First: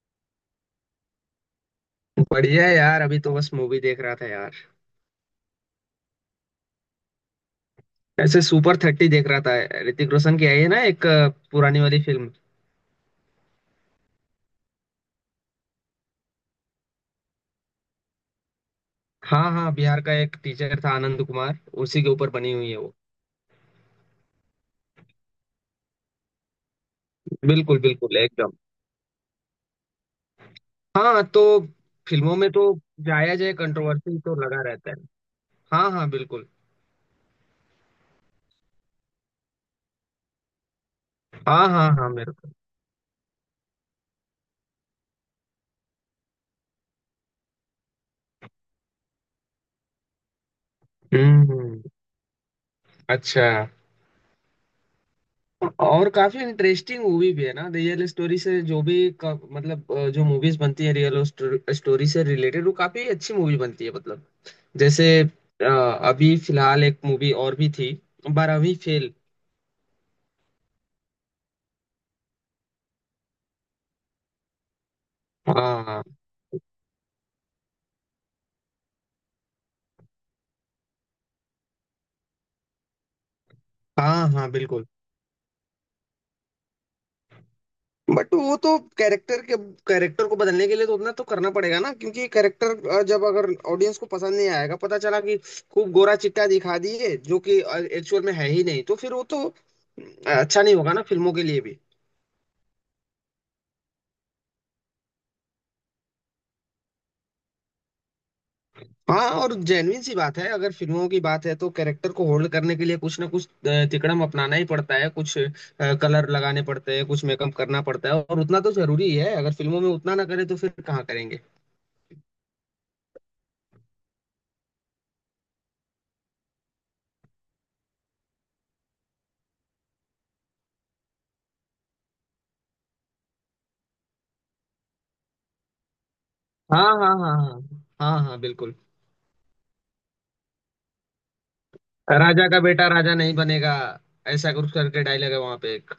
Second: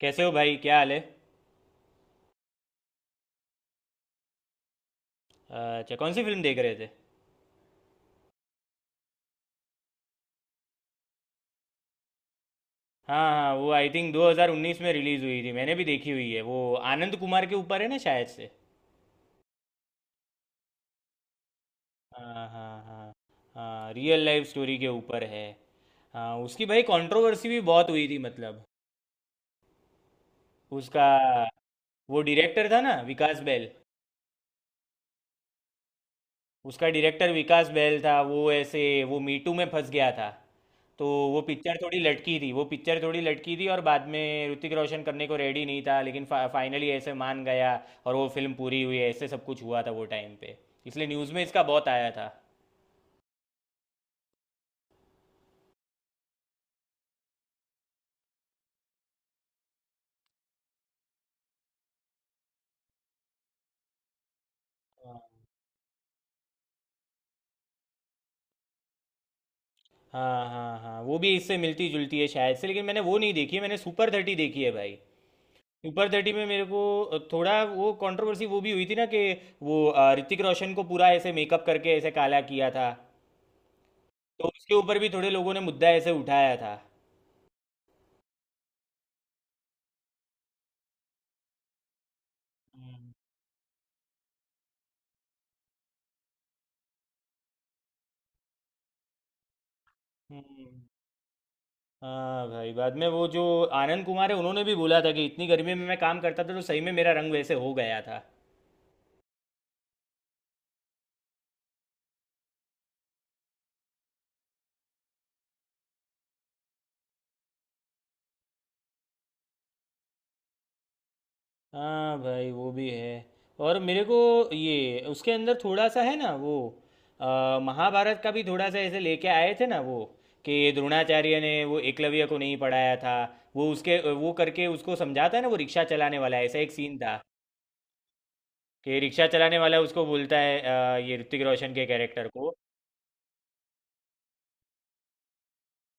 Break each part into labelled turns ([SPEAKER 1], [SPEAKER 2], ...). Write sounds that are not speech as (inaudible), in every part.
[SPEAKER 1] कैसे हो भाई? क्या हाल है?
[SPEAKER 2] बढ़िया है यार। अभी तो बस मूवी देख रहा था यार।
[SPEAKER 1] अच्छा, कौन सी फिल्म देख रहे थे?
[SPEAKER 2] ऐसे सुपर थर्टी देख रहा था। ऋतिक रोशन की आई है ना, एक पुरानी वाली फिल्म।
[SPEAKER 1] हाँ हाँ, वो आई थिंक 2019 में रिलीज़ हुई थी। मैंने भी देखी हुई है वो। आनंद कुमार के ऊपर है ना शायद से।
[SPEAKER 2] हाँ हाँ, बिहार का एक टीचर था आनंद कुमार। उसी के ऊपर
[SPEAKER 1] हाँ
[SPEAKER 2] बनी हुई है
[SPEAKER 1] हाँ
[SPEAKER 2] वो।
[SPEAKER 1] हाँ। हाँ, रियल लाइफ स्टोरी के ऊपर है। हाँ, उसकी भाई कंट्रोवर्सी भी
[SPEAKER 2] बिल्कुल
[SPEAKER 1] बहुत हुई
[SPEAKER 2] बिल्कुल
[SPEAKER 1] थी,
[SPEAKER 2] एकदम।
[SPEAKER 1] मतलब उसका।
[SPEAKER 2] हाँ तो
[SPEAKER 1] वो
[SPEAKER 2] फिल्मों में तो
[SPEAKER 1] डायरेक्टर था ना,
[SPEAKER 2] जाया
[SPEAKER 1] विकास
[SPEAKER 2] जाए,
[SPEAKER 1] बैल।
[SPEAKER 2] कंट्रोवर्सी तो लगा रहता है। हाँ हाँ बिल्कुल।
[SPEAKER 1] उसका डायरेक्टर विकास बैल था। वो ऐसे, वो मीटू में फंस गया था। तो वो
[SPEAKER 2] हाँ
[SPEAKER 1] पिक्चर
[SPEAKER 2] हाँ
[SPEAKER 1] थोड़ी
[SPEAKER 2] हाँ मेरे
[SPEAKER 1] लटकी
[SPEAKER 2] को।
[SPEAKER 1] थी, वो पिक्चर थोड़ी लटकी थी, और बाद में ऋतिक रोशन करने को रेडी नहीं था लेकिन फाइनली ऐसे मान गया। और वो फिल्म पूरी हुई, ऐसे सब कुछ हुआ था वो टाइम पे। इसलिए न्यूज़ में इसका
[SPEAKER 2] हम्म।
[SPEAKER 1] बहुत आया था।
[SPEAKER 2] अच्छा। और काफी इंटरेस्टिंग मूवी भी है ना, रियल स्टोरी से मतलब, जो मूवीज बनती है रियल स्टोरी से रिलेटेड वो काफी अच्छी मूवी बनती है मतलब। जैसे अभी फिलहाल एक मूवी और भी थी, बारहवीं फेल।
[SPEAKER 1] हाँ हाँ हाँ, वो भी इससे मिलती जुलती है शायद से, लेकिन मैंने वो नहीं देखी है। मैंने सुपर थर्टी देखी है भाई। सुपर
[SPEAKER 2] हाँ
[SPEAKER 1] थर्टी में मेरे को थोड़ा वो कंट्रोवर्सी वो भी हुई थी ना, कि वो ऋतिक रोशन को पूरा ऐसे मेकअप करके ऐसे काला किया था।
[SPEAKER 2] हाँ
[SPEAKER 1] तो
[SPEAKER 2] हाँ
[SPEAKER 1] उसके
[SPEAKER 2] बिल्कुल।
[SPEAKER 1] ऊपर भी थोड़े लोगों ने मुद्दा ऐसे उठाया था।
[SPEAKER 2] बट वो तो कैरेक्टर के कैरेक्टर को बदलने के लिए तो उतना तो करना पड़ेगा ना, क्योंकि कैरेक्टर
[SPEAKER 1] हम्म।
[SPEAKER 2] जब अगर ऑडियंस को पसंद नहीं आएगा, पता चला कि खूब गोरा चिट्टा दिखा दिए जो कि एक्चुअल में है ही नहीं, तो फिर वो तो अच्छा
[SPEAKER 1] हम्म।
[SPEAKER 2] नहीं होगा ना फिल्मों के लिए भी।
[SPEAKER 1] हाँ भाई, बाद में वो जो आनंद कुमार है उन्होंने भी बोला था कि इतनी गर्मी में मैं काम करता था तो सही में मेरा रंग वैसे हो गया था।
[SPEAKER 2] हाँ, और जेन्युइन सी बात है, अगर फिल्मों की बात है तो कैरेक्टर को होल्ड करने के लिए कुछ ना कुछ तिकड़म अपनाना ही पड़ता है, कुछ कलर लगाने पड़ते हैं, कुछ मेकअप करना पड़ता है, और उतना तो जरूरी ही है। अगर फिल्मों में उतना ना करें तो फिर कहाँ करेंगे।
[SPEAKER 1] हाँ भाई वो भी है। और मेरे को ये उसके अंदर थोड़ा सा है ना वो, अ, महाभारत का भी थोड़ा सा ऐसे लेके आए थे ना वो, कि द्रोणाचार्य ने वो एकलव्य को नहीं पढ़ाया था। वो उसके वो करके उसको समझाता है ना, वो रिक्शा चलाने वाला, ऐसा एक
[SPEAKER 2] हाँ
[SPEAKER 1] सीन
[SPEAKER 2] हाँ
[SPEAKER 1] था।
[SPEAKER 2] हाँ हाँ हाँ हाँ बिल्कुल।
[SPEAKER 1] कि रिक्शा चलाने वाला उसको बोलता है, ये ऋतिक रोशन के कैरेक्टर
[SPEAKER 2] राजा
[SPEAKER 1] को।
[SPEAKER 2] का बेटा राजा नहीं बनेगा, ऐसा कुछ करके डायलॉग है वहां पे एक।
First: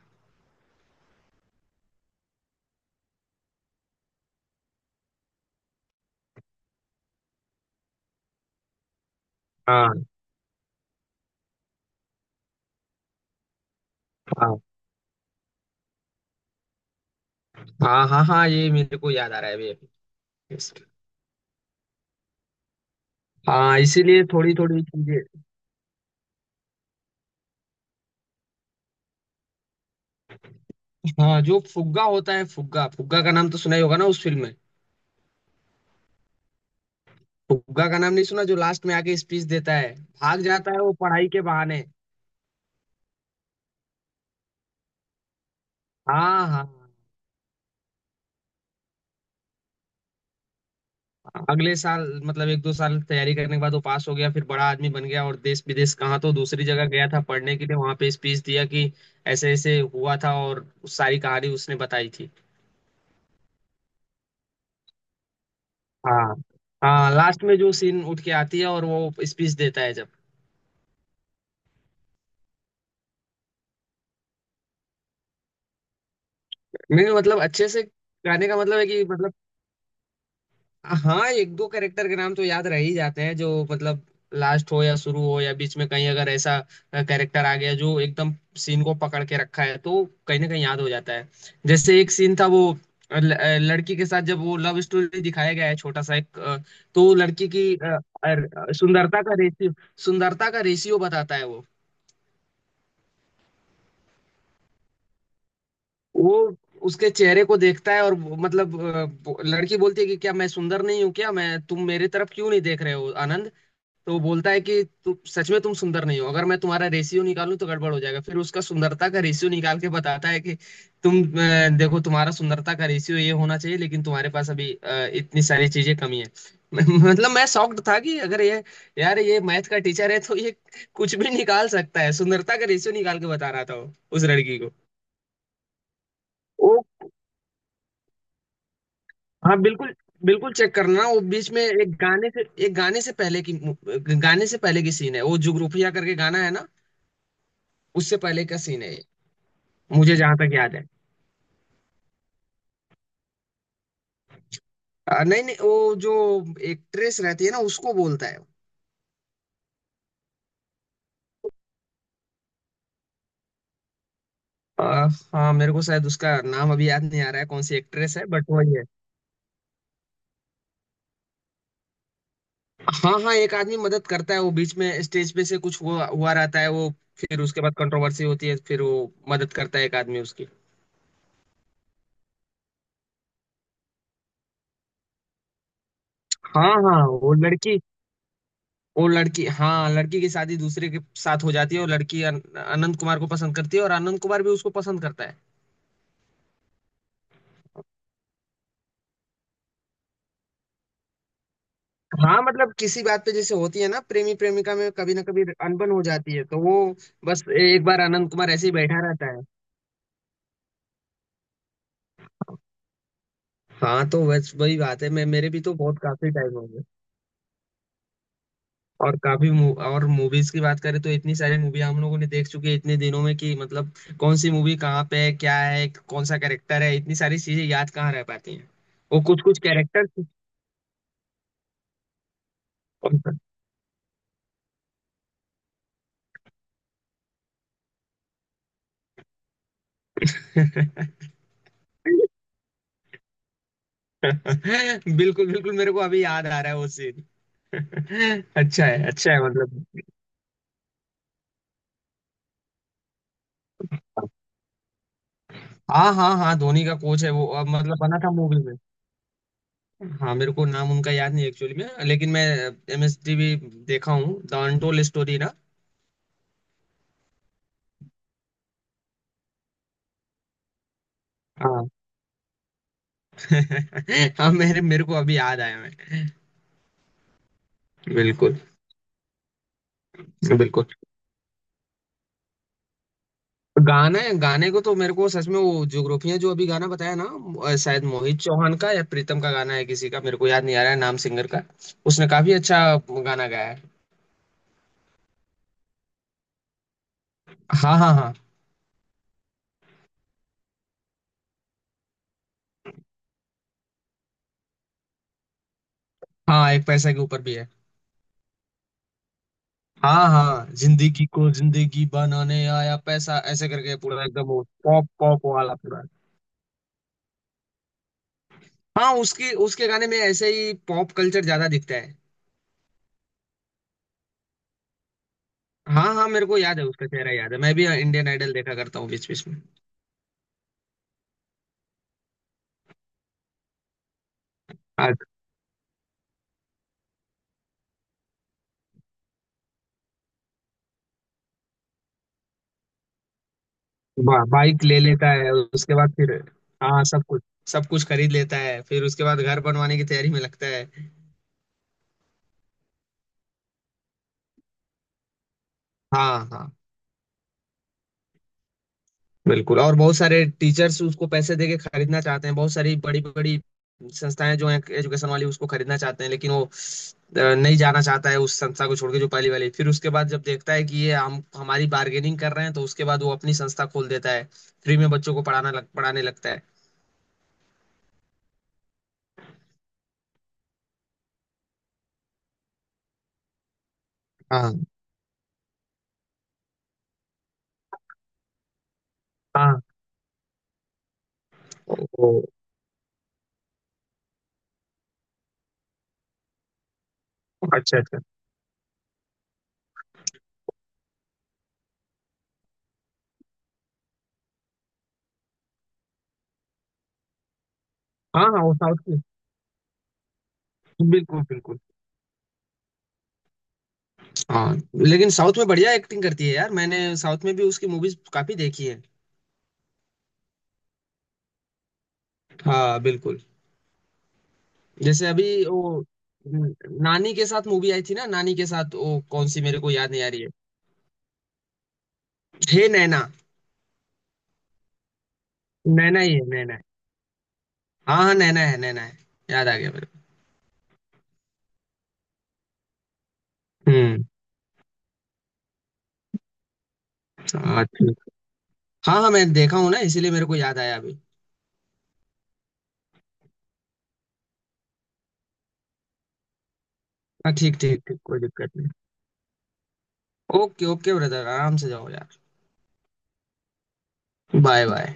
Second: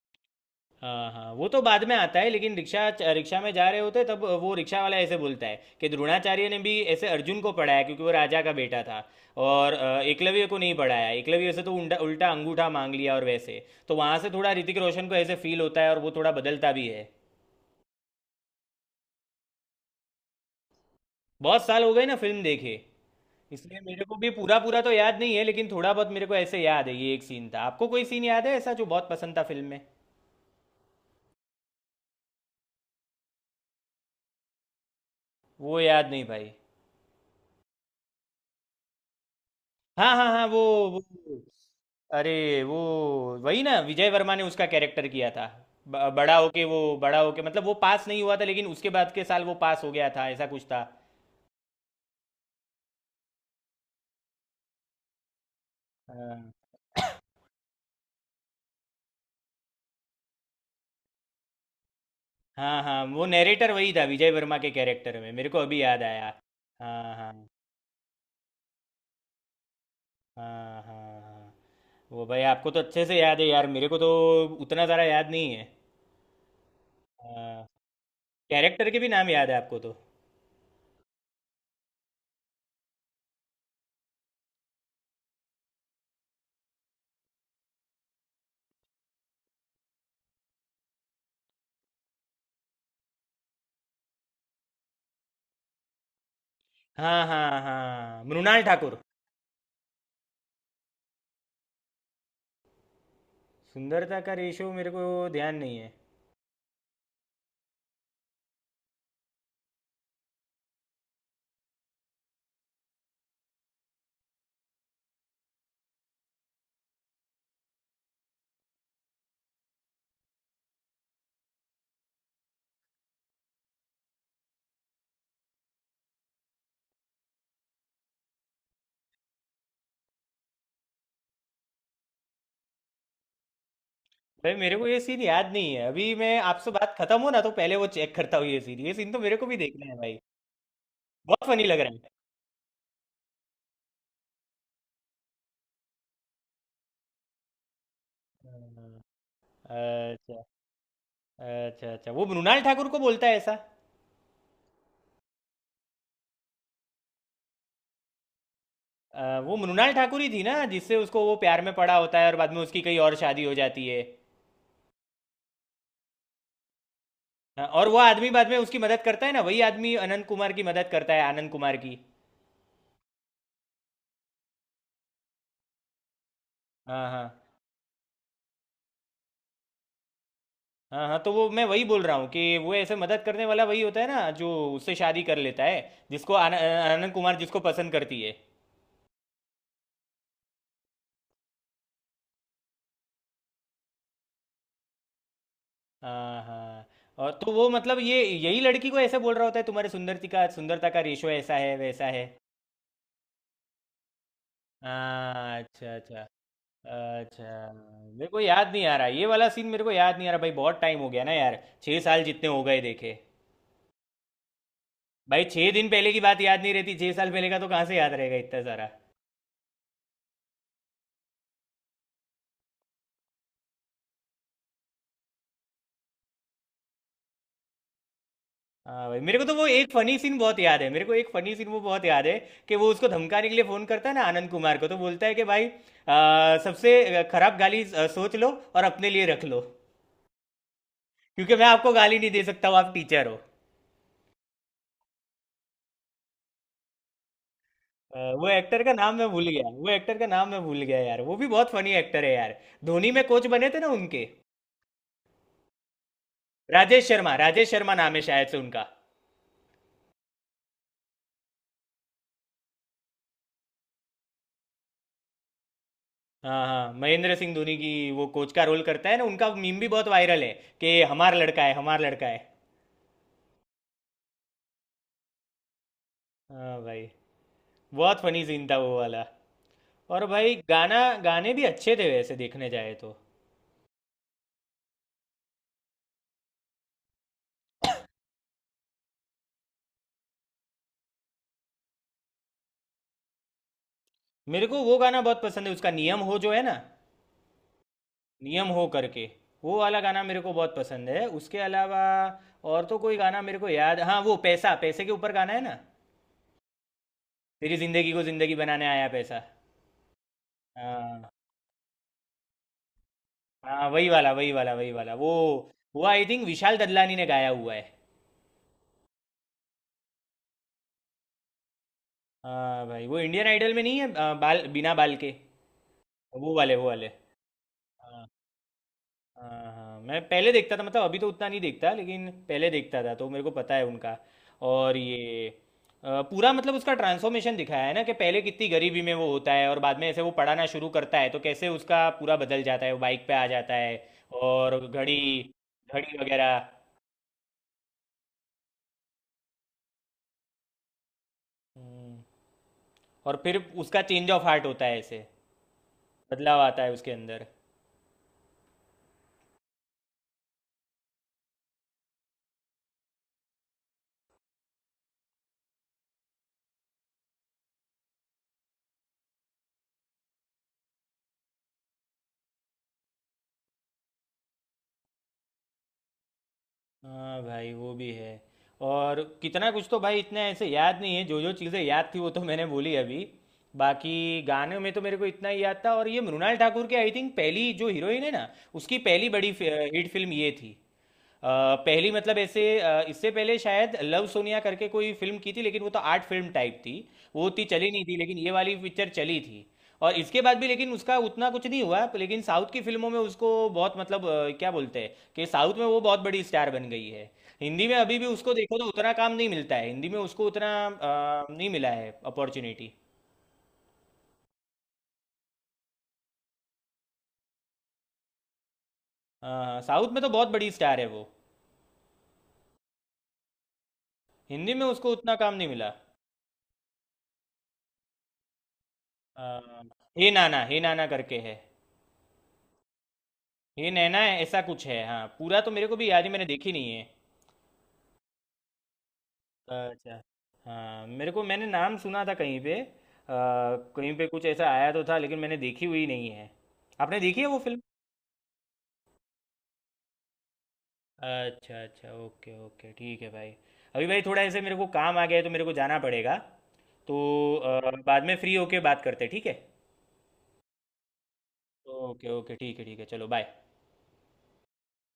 [SPEAKER 1] हाँ हाँ, वो तो बाद में आता है लेकिन रिक्शा, रिक्शा में जा रहे होते तब वो रिक्शा वाला ऐसे बोलता है कि द्रोणाचार्य ने भी ऐसे अर्जुन को पढ़ाया क्योंकि वो राजा का बेटा था। और
[SPEAKER 2] हाँ
[SPEAKER 1] एकलव्य को नहीं पढ़ाया, एकलव्य से तो उल्टा उल्टा अंगूठा मांग लिया और वैसे। तो वहाँ से थोड़ा
[SPEAKER 2] हाँ
[SPEAKER 1] ऋतिक रोशन को ऐसे फील होता है और वो थोड़ा बदलता भी है।
[SPEAKER 2] हाँ हाँ हाँ, ये मेरे को याद आ रहा है अभी अभी।
[SPEAKER 1] बहुत साल हो गए ना फिल्म देखे,
[SPEAKER 2] हाँ
[SPEAKER 1] इसलिए मेरे को
[SPEAKER 2] इसीलिए
[SPEAKER 1] भी
[SPEAKER 2] थोड़ी
[SPEAKER 1] पूरा पूरा
[SPEAKER 2] थोड़ी
[SPEAKER 1] तो याद
[SPEAKER 2] चीजें।
[SPEAKER 1] नहीं है, लेकिन थोड़ा बहुत मेरे को ऐसे याद है, ये एक सीन था। आपको कोई सीन याद है ऐसा जो बहुत पसंद था फिल्म में?
[SPEAKER 2] हाँ, जो फुग्गा होता है, फुग्गा फुग्गा का नाम तो सुना ही होगा ना उस फिल्म में।
[SPEAKER 1] वो याद नहीं भाई।
[SPEAKER 2] फुग्गा का नाम नहीं सुना, जो लास्ट में आके स्पीच देता है,
[SPEAKER 1] हाँ हाँ
[SPEAKER 2] भाग
[SPEAKER 1] हाँ, वो
[SPEAKER 2] जाता है वो
[SPEAKER 1] वो
[SPEAKER 2] पढ़ाई के बहाने।
[SPEAKER 1] अरे वो वही ना, विजय वर्मा ने उसका कैरेक्टर किया था। बड़ा
[SPEAKER 2] हाँ
[SPEAKER 1] होके,
[SPEAKER 2] हाँ
[SPEAKER 1] वो
[SPEAKER 2] हाँ।
[SPEAKER 1] बड़ा होके मतलब वो पास नहीं हुआ था लेकिन उसके बाद के साल वो पास हो गया था, ऐसा कुछ था।
[SPEAKER 2] अगले साल मतलब एक दो साल तैयारी करने के बाद वो पास हो गया, फिर बड़ा आदमी बन गया, और देश विदेश कहाँ तो
[SPEAKER 1] हाँ
[SPEAKER 2] दूसरी जगह गया था पढ़ने के लिए, वहां पे स्पीच दिया कि ऐसे ऐसे हुआ था, और उस सारी कहानी उसने बताई थी।
[SPEAKER 1] हाँ हाँ, वो नैरेटर वही था, विजय वर्मा के कैरेक्टर में, मेरे को अभी याद आया।
[SPEAKER 2] हाँ हाँ,
[SPEAKER 1] हाँ हाँ
[SPEAKER 2] लास्ट में जो सीन उठ के आती है और वो स्पीच देता है जब।
[SPEAKER 1] हाँ हाँ हाँ। वो भाई आपको तो अच्छे से याद है यार, मेरे को तो उतना ज़्यादा याद नहीं है।
[SPEAKER 2] नहीं मतलब
[SPEAKER 1] हाँ,
[SPEAKER 2] अच्छे से गाने का मतलब है
[SPEAKER 1] कैरेक्टर के
[SPEAKER 2] कि
[SPEAKER 1] भी नाम
[SPEAKER 2] मतलब।
[SPEAKER 1] याद है आपको तो।
[SPEAKER 2] हाँ, एक दो कैरेक्टर के नाम तो याद रह ही जाते हैं जो मतलब लास्ट हो या शुरू हो या बीच में कहीं, अगर ऐसा कैरेक्टर आ गया जो एकदम सीन को पकड़ के रखा है, तो कहीं ना कहीं याद हो जाता है। जैसे एक सीन था वो, लड़की के साथ जब वो लव स्टोरी दिखाया गया है, छोटा सा एक तो वो
[SPEAKER 1] हाँ
[SPEAKER 2] लड़की
[SPEAKER 1] हाँ
[SPEAKER 2] की
[SPEAKER 1] हाँ, मृणाल ठाकुर।
[SPEAKER 2] सुंदरता का रेशियो, सुंदरता का रेशियो बताता है वो।
[SPEAKER 1] सुंदरता का रेशो मेरे को ध्यान नहीं है।
[SPEAKER 2] वो उसके चेहरे को देखता है, और वो- मतलब अ, वो- लड़की बोलती है कि क्या मैं सुंदर नहीं हूँ, क्या मैं तुम मेरे तरफ क्यों नहीं देख रहे हो आनंद। तो वो बोलता है कि सच में तुम सुंदर नहीं हो, अगर मैं तुम्हारा रेशियो निकालूं तो गड़बड़ हो जाएगा। फिर उसका सुंदरता का रेशियो निकाल के बताता है कि तुम देखो, तुम्हारा सुंदरता का रेशियो ये होना चाहिए, लेकिन तुम्हारे पास अभी इतनी सारी चीजें कमी है। (laughs) मतलब मैं शॉक्ड था कि अगर ये, यार ये मैथ का टीचर है तो ये कुछ भी निकाल सकता है। सुंदरता का रेशियो निकाल के बता रहा था वो, उस
[SPEAKER 1] भाई
[SPEAKER 2] लड़की को।
[SPEAKER 1] मेरे को ये सीन याद नहीं है। अभी मैं आपसे
[SPEAKER 2] वो
[SPEAKER 1] बात खत्म हो ना तो पहले वो चेक करता हूँ, ये सीन, ये सीन तो मेरे को भी
[SPEAKER 2] हाँ
[SPEAKER 1] देखना
[SPEAKER 2] बिल्कुल।
[SPEAKER 1] है भाई।
[SPEAKER 2] बिल्कुल चेक करना, वो
[SPEAKER 1] बहुत
[SPEAKER 2] बीच में
[SPEAKER 1] फनी लग
[SPEAKER 2] एक
[SPEAKER 1] रहा
[SPEAKER 2] गाने से, एक गाने से पहले की, गाने से पहले की सीन है वो, जुगरूपिया करके गाना है ना, उससे पहले का सीन है
[SPEAKER 1] है।
[SPEAKER 2] मुझे जहां
[SPEAKER 1] अच्छा
[SPEAKER 2] तक याद है।
[SPEAKER 1] अच्छा। अच्छा वो मृणाल ठाकुर को बोलता है ऐसा?
[SPEAKER 2] नहीं नहीं, वो जो एक्ट्रेस रहती है ना उसको बोलता है।
[SPEAKER 1] वो मृणाल ठाकुर ही थी ना जिससे उसको वो प्यार में पड़ा होता है, और बाद में उसकी कई और शादी हो जाती है?
[SPEAKER 2] अ, हाँ मेरे को शायद उसका नाम अभी याद नहीं आ रहा है, कौन
[SPEAKER 1] हाँ,
[SPEAKER 2] सी
[SPEAKER 1] और वो
[SPEAKER 2] एक्ट्रेस है,
[SPEAKER 1] आदमी
[SPEAKER 2] बट
[SPEAKER 1] बाद में
[SPEAKER 2] वही
[SPEAKER 1] उसकी
[SPEAKER 2] है।
[SPEAKER 1] मदद करता है ना, वही आदमी अनंत कुमार की मदद करता है, आनंद कुमार की।
[SPEAKER 2] हाँ हाँ एक आदमी मदद करता है, वो बीच में स्टेज पे से कुछ हुआ हुआ रहता है वो,
[SPEAKER 1] हाँ
[SPEAKER 2] फिर
[SPEAKER 1] हाँ
[SPEAKER 2] उसके बाद कंट्रोवर्सी होती है, फिर वो मदद करता है एक आदमी उसकी।
[SPEAKER 1] हाँ हाँ, तो वो मैं वही बोल रहा हूँ कि वो ऐसे मदद करने वाला वही होता है ना जो उससे शादी कर लेता है, जिसको
[SPEAKER 2] हाँ हाँ
[SPEAKER 1] आनंद
[SPEAKER 2] वो
[SPEAKER 1] कुमार जिसको
[SPEAKER 2] लड़की,
[SPEAKER 1] पसंद करती है।
[SPEAKER 2] वो लड़की, हाँ लड़की की शादी दूसरे के साथ हो जाती है, और लड़की अनंत कुमार को पसंद करती है, और अनंत कुमार भी उसको पसंद करता है।
[SPEAKER 1] हाँ हाँ, और तो वो मतलब ये यही लड़की को ऐसे बोल रहा होता है, तुम्हारे सुंदरती का, सुंदरता का रेशो ऐसा है वैसा है।
[SPEAKER 2] हाँ मतलब किसी बात पे जैसे होती है ना प्रेमी प्रेमिका में कभी ना कभी
[SPEAKER 1] हाँ
[SPEAKER 2] अनबन
[SPEAKER 1] अच्छा
[SPEAKER 2] हो
[SPEAKER 1] अच्छा।
[SPEAKER 2] जाती है, तो वो बस
[SPEAKER 1] अच्छा,
[SPEAKER 2] एक बार
[SPEAKER 1] मेरे
[SPEAKER 2] आनंद
[SPEAKER 1] को
[SPEAKER 2] कुमार ऐसे
[SPEAKER 1] याद
[SPEAKER 2] ही
[SPEAKER 1] नहीं आ रहा
[SPEAKER 2] बैठा
[SPEAKER 1] ये
[SPEAKER 2] रहता है।
[SPEAKER 1] वाला सीन, मेरे को याद नहीं आ रहा भाई, बहुत टाइम हो गया ना यार, 6 साल जितने हो गए देखे।
[SPEAKER 2] हाँ तो बस वही बात है, मैं
[SPEAKER 1] भाई
[SPEAKER 2] मेरे भी
[SPEAKER 1] छः
[SPEAKER 2] तो
[SPEAKER 1] दिन
[SPEAKER 2] बहुत
[SPEAKER 1] पहले की
[SPEAKER 2] काफी
[SPEAKER 1] बात
[SPEAKER 2] टाइम
[SPEAKER 1] याद
[SPEAKER 2] हो
[SPEAKER 1] नहीं
[SPEAKER 2] गया।
[SPEAKER 1] रहती, 6 साल पहले का तो कहाँ से याद रहेगा इतना सारा।
[SPEAKER 2] और और मूवीज की बात करें तो इतनी सारी मूवी हम लोगों ने देख चुकी है इतने दिनों में कि मतलब कौन सी मूवी कहाँ पे है, क्या है, कौन सा कैरेक्टर है, इतनी सारी चीजें याद कहाँ रह पाती हैं।
[SPEAKER 1] हाँ भाई,
[SPEAKER 2] वो
[SPEAKER 1] मेरे
[SPEAKER 2] कुछ
[SPEAKER 1] को तो
[SPEAKER 2] कुछ
[SPEAKER 1] वो एक
[SPEAKER 2] कैरेक्टर।
[SPEAKER 1] फनी सीन बहुत याद है, मेरे को एक फनी सीन वो बहुत याद है। कि वो उसको
[SPEAKER 2] कौन सा?
[SPEAKER 1] धमकाने के लिए फोन करता है ना आनंद कुमार को, तो बोलता है कि भाई, सबसे खराब गाली सोच लो और अपने लिए रख लो,
[SPEAKER 2] (laughs)
[SPEAKER 1] क्योंकि मैं आपको गाली नहीं दे सकता हूँ, आप टीचर हो।
[SPEAKER 2] बिल्कुल बिल्कुल, मेरे को अभी याद आ रहा है वो सीन। (laughs)
[SPEAKER 1] वो एक्टर का नाम मैं
[SPEAKER 2] अच्छा है
[SPEAKER 1] भूल गया,
[SPEAKER 2] मतलब।
[SPEAKER 1] वो एक्टर का नाम मैं भूल गया यार, वो भी बहुत फनी एक्टर है यार। धोनी में कोच बने थे ना उनके।
[SPEAKER 2] हाँ हाँ हाँ, धोनी का
[SPEAKER 1] राजेश
[SPEAKER 2] कोच है
[SPEAKER 1] शर्मा,
[SPEAKER 2] वो, अब
[SPEAKER 1] राजेश शर्मा
[SPEAKER 2] मतलब
[SPEAKER 1] नाम
[SPEAKER 2] बना
[SPEAKER 1] है
[SPEAKER 2] था
[SPEAKER 1] शायद से
[SPEAKER 2] मूवी में।
[SPEAKER 1] उनका।
[SPEAKER 2] हाँ मेरे को नाम उनका याद नहीं एक्चुअली में, लेकिन मैं एमएसटीवी देखा हूँ द अनटोल्ड स्टोरी ना।
[SPEAKER 1] हाँ हाँ, महेंद्र सिंह धोनी की। वो कोच का रोल करता है ना उनका, मीम भी बहुत वायरल है कि हमारा लड़का है,
[SPEAKER 2] हाँ।
[SPEAKER 1] हमारा लड़का है।
[SPEAKER 2] (laughs) हाँ, मेरे मेरे को अभी याद आया मैं।
[SPEAKER 1] हाँ भाई, बहुत फनी
[SPEAKER 2] बिल्कुल।
[SPEAKER 1] सीन था वो वाला। और भाई
[SPEAKER 2] बिल्कुल।
[SPEAKER 1] गाना गाने भी अच्छे थे वैसे देखने जाए तो।
[SPEAKER 2] गाना गाने को तो मेरे को सच में वो जोग्राफिया जो अभी गाना बताया ना, शायद मोहित चौहान का या प्रीतम का गाना है किसी का, मेरे को याद नहीं आ रहा है नाम सिंगर का। उसने काफी अच्छा गाना गाया है।
[SPEAKER 1] मेरे को वो गाना बहुत पसंद है उसका, नियम हो जो है ना,
[SPEAKER 2] हाँ हाँ हाँ।
[SPEAKER 1] नियम हो करके, वो वाला गाना मेरे को बहुत पसंद है। उसके अलावा और तो कोई गाना मेरे को याद। हाँ, वो पैसा, पैसे के ऊपर गाना है ना,
[SPEAKER 2] हाँ एक पैसा के ऊपर भी है।
[SPEAKER 1] तेरी जिंदगी को जिंदगी बनाने आया पैसा।
[SPEAKER 2] हाँ हाँ,
[SPEAKER 1] हाँ
[SPEAKER 2] जिंदगी को जिंदगी बनाने आया पैसा, ऐसे
[SPEAKER 1] हाँ,
[SPEAKER 2] करके
[SPEAKER 1] वही
[SPEAKER 2] पूरा
[SPEAKER 1] वाला
[SPEAKER 2] एकदम
[SPEAKER 1] वही
[SPEAKER 2] वो
[SPEAKER 1] वाला वही
[SPEAKER 2] पॉप
[SPEAKER 1] वाला वो
[SPEAKER 2] पॉप वाला पूरा।
[SPEAKER 1] वो आई थिंक विशाल ददलानी ने गाया हुआ है।
[SPEAKER 2] हाँ, उसकी उसके गाने में ऐसे ही पॉप कल्चर ज्यादा दिखता है।
[SPEAKER 1] हाँ भाई, वो इंडियन आइडल में नहीं है, बाल बिना बाल के,
[SPEAKER 2] हाँ हाँ, मेरे
[SPEAKER 1] वो
[SPEAKER 2] को
[SPEAKER 1] वाले
[SPEAKER 2] याद
[SPEAKER 1] वो
[SPEAKER 2] है, उसका
[SPEAKER 1] वाले।
[SPEAKER 2] चेहरा याद है, मैं भी
[SPEAKER 1] हाँ
[SPEAKER 2] इंडियन आइडल देखा करता हूँ बीच बीच में।
[SPEAKER 1] हाँ हाँ, मैं पहले देखता था मतलब, अभी तो उतना नहीं देखता लेकिन पहले देखता था तो मेरे को पता है उनका। और
[SPEAKER 2] हाँ,
[SPEAKER 1] ये पूरा, मतलब उसका ट्रांसफॉर्मेशन दिखाया है ना, कि पहले कितनी गरीबी में वो होता है और बाद में ऐसे वो पढ़ाना शुरू करता है तो कैसे उसका पूरा बदल जाता है, वो बाइक पे आ जाता है, और
[SPEAKER 2] बाइक ले
[SPEAKER 1] घड़ी,
[SPEAKER 2] लेता है उसके बाद,
[SPEAKER 1] घड़ी
[SPEAKER 2] फिर
[SPEAKER 1] वगैरह।
[SPEAKER 2] हाँ सब कुछ, सब कुछ खरीद लेता है, फिर उसके बाद घर बनवाने की तैयारी में लगता है।
[SPEAKER 1] हम्म। और फिर उसका चेंज ऑफ हार्ट होता है ऐसे,
[SPEAKER 2] हाँ
[SPEAKER 1] बदलाव
[SPEAKER 2] हाँ
[SPEAKER 1] आता है उसके अंदर।
[SPEAKER 2] बिल्कुल, और बहुत सारे टीचर्स उसको पैसे देके खरीदना चाहते हैं, बहुत सारी बड़ी बड़ी संस्थाएं जो हैं एजुकेशन वाली उसको खरीदना चाहते हैं, लेकिन वो नहीं जाना चाहता है उस संस्था को छोड़ के जो पहली वाली। फिर उसके बाद जब देखता है कि ये हम हमारी बार्गेनिंग कर रहे हैं, तो उसके बाद वो अपनी संस्था खोल देता है, फ्री में बच्चों को पढ़ाने लगता है।
[SPEAKER 1] हाँ भाई वो भी है। और कितना कुछ, तो भाई इतना ऐसे याद नहीं है, जो जो चीज़ें याद थी वो तो मैंने बोली अभी। बाकी
[SPEAKER 2] हाँ
[SPEAKER 1] गाने में तो मेरे को इतना ही याद था। और ये मृणाल ठाकुर की आई थिंक पहली जो हीरोइन है ना, उसकी पहली बड़ी
[SPEAKER 2] हाँ।
[SPEAKER 1] हिट फिल्म ये थी। अ, पहली
[SPEAKER 2] ओ,
[SPEAKER 1] मतलब ऐसे, इससे पहले शायद लव सोनिया करके कोई फिल्म की थी, लेकिन वो तो आर्ट फिल्म टाइप थी। वो उतनी चली
[SPEAKER 2] अच्छा
[SPEAKER 1] नहीं थी,
[SPEAKER 2] अच्छा।
[SPEAKER 1] लेकिन ये वाली पिक्चर चली थी। और इसके बाद भी लेकिन उसका उतना कुछ नहीं हुआ, लेकिन साउथ की फिल्मों में उसको बहुत, मतलब क्या बोलते हैं, कि साउथ में वो बहुत बड़ी स्टार बन गई है। हिंदी में अभी भी
[SPEAKER 2] हाँ
[SPEAKER 1] उसको
[SPEAKER 2] हाँ वो
[SPEAKER 1] देखो तो
[SPEAKER 2] साउथ
[SPEAKER 1] उतना
[SPEAKER 2] की।
[SPEAKER 1] काम नहीं मिलता है, हिंदी में उसको उतना
[SPEAKER 2] बिल्कुल
[SPEAKER 1] नहीं
[SPEAKER 2] बिल्कुल।
[SPEAKER 1] मिला है अपॉर्चुनिटी।
[SPEAKER 2] हाँ लेकिन साउथ में बढ़िया एक्टिंग करती है यार, मैंने साउथ में भी उसकी मूवीज काफी देखी है।
[SPEAKER 1] साउथ में तो बहुत बड़ी स्टार है वो,
[SPEAKER 2] हाँ बिल्कुल।
[SPEAKER 1] हिंदी में उसको
[SPEAKER 2] जैसे
[SPEAKER 1] उतना
[SPEAKER 2] अभी
[SPEAKER 1] काम नहीं मिला।
[SPEAKER 2] वो न- नानी के साथ मूवी आई थी ना, नानी के साथ, वो
[SPEAKER 1] अ,
[SPEAKER 2] कौन सी मेरे को याद नहीं आ
[SPEAKER 1] हे
[SPEAKER 2] रही है।
[SPEAKER 1] नाना, हे नाना करके है,
[SPEAKER 2] हे नैना।
[SPEAKER 1] हे नैना है, ऐसा कुछ है, हाँ। पूरा तो मेरे को भी
[SPEAKER 2] नैना
[SPEAKER 1] याद, ही
[SPEAKER 2] ही
[SPEAKER 1] मैंने
[SPEAKER 2] है,
[SPEAKER 1] देखी
[SPEAKER 2] नैना है।
[SPEAKER 1] नहीं है।
[SPEAKER 2] हाँ हाँ नैना है नैना है, याद आ गया मेरे
[SPEAKER 1] अच्छा, हाँ मेरे को, मैंने नाम सुना था कहीं पे,
[SPEAKER 2] को।
[SPEAKER 1] कहीं
[SPEAKER 2] हम्म।
[SPEAKER 1] पे कुछ ऐसा आया तो था, लेकिन मैंने देखी हुई नहीं है। आपने देखी है वो फिल्म?
[SPEAKER 2] हाँ ठीक। हाँ हाँ मैं देखा हूँ ना, इसीलिए मेरे को याद आया अभी।
[SPEAKER 1] अच्छा अच्छा, ओके ओके, ठीक है भाई। अभी भाई थोड़ा ऐसे मेरे को काम आ गया है तो मेरे को जाना पड़ेगा। तो
[SPEAKER 2] हाँ ठीक ठीक ठीक,
[SPEAKER 1] बाद में
[SPEAKER 2] कोई
[SPEAKER 1] फ्री
[SPEAKER 2] दिक्कत
[SPEAKER 1] होके
[SPEAKER 2] नहीं।
[SPEAKER 1] बात करते हैं, ठीक है?
[SPEAKER 2] ओके ओके ब्रदर, आराम से जाओ यार।
[SPEAKER 1] ओके ओके, ठीक है ठीक है, चलो बाय।
[SPEAKER 2] Bye bye.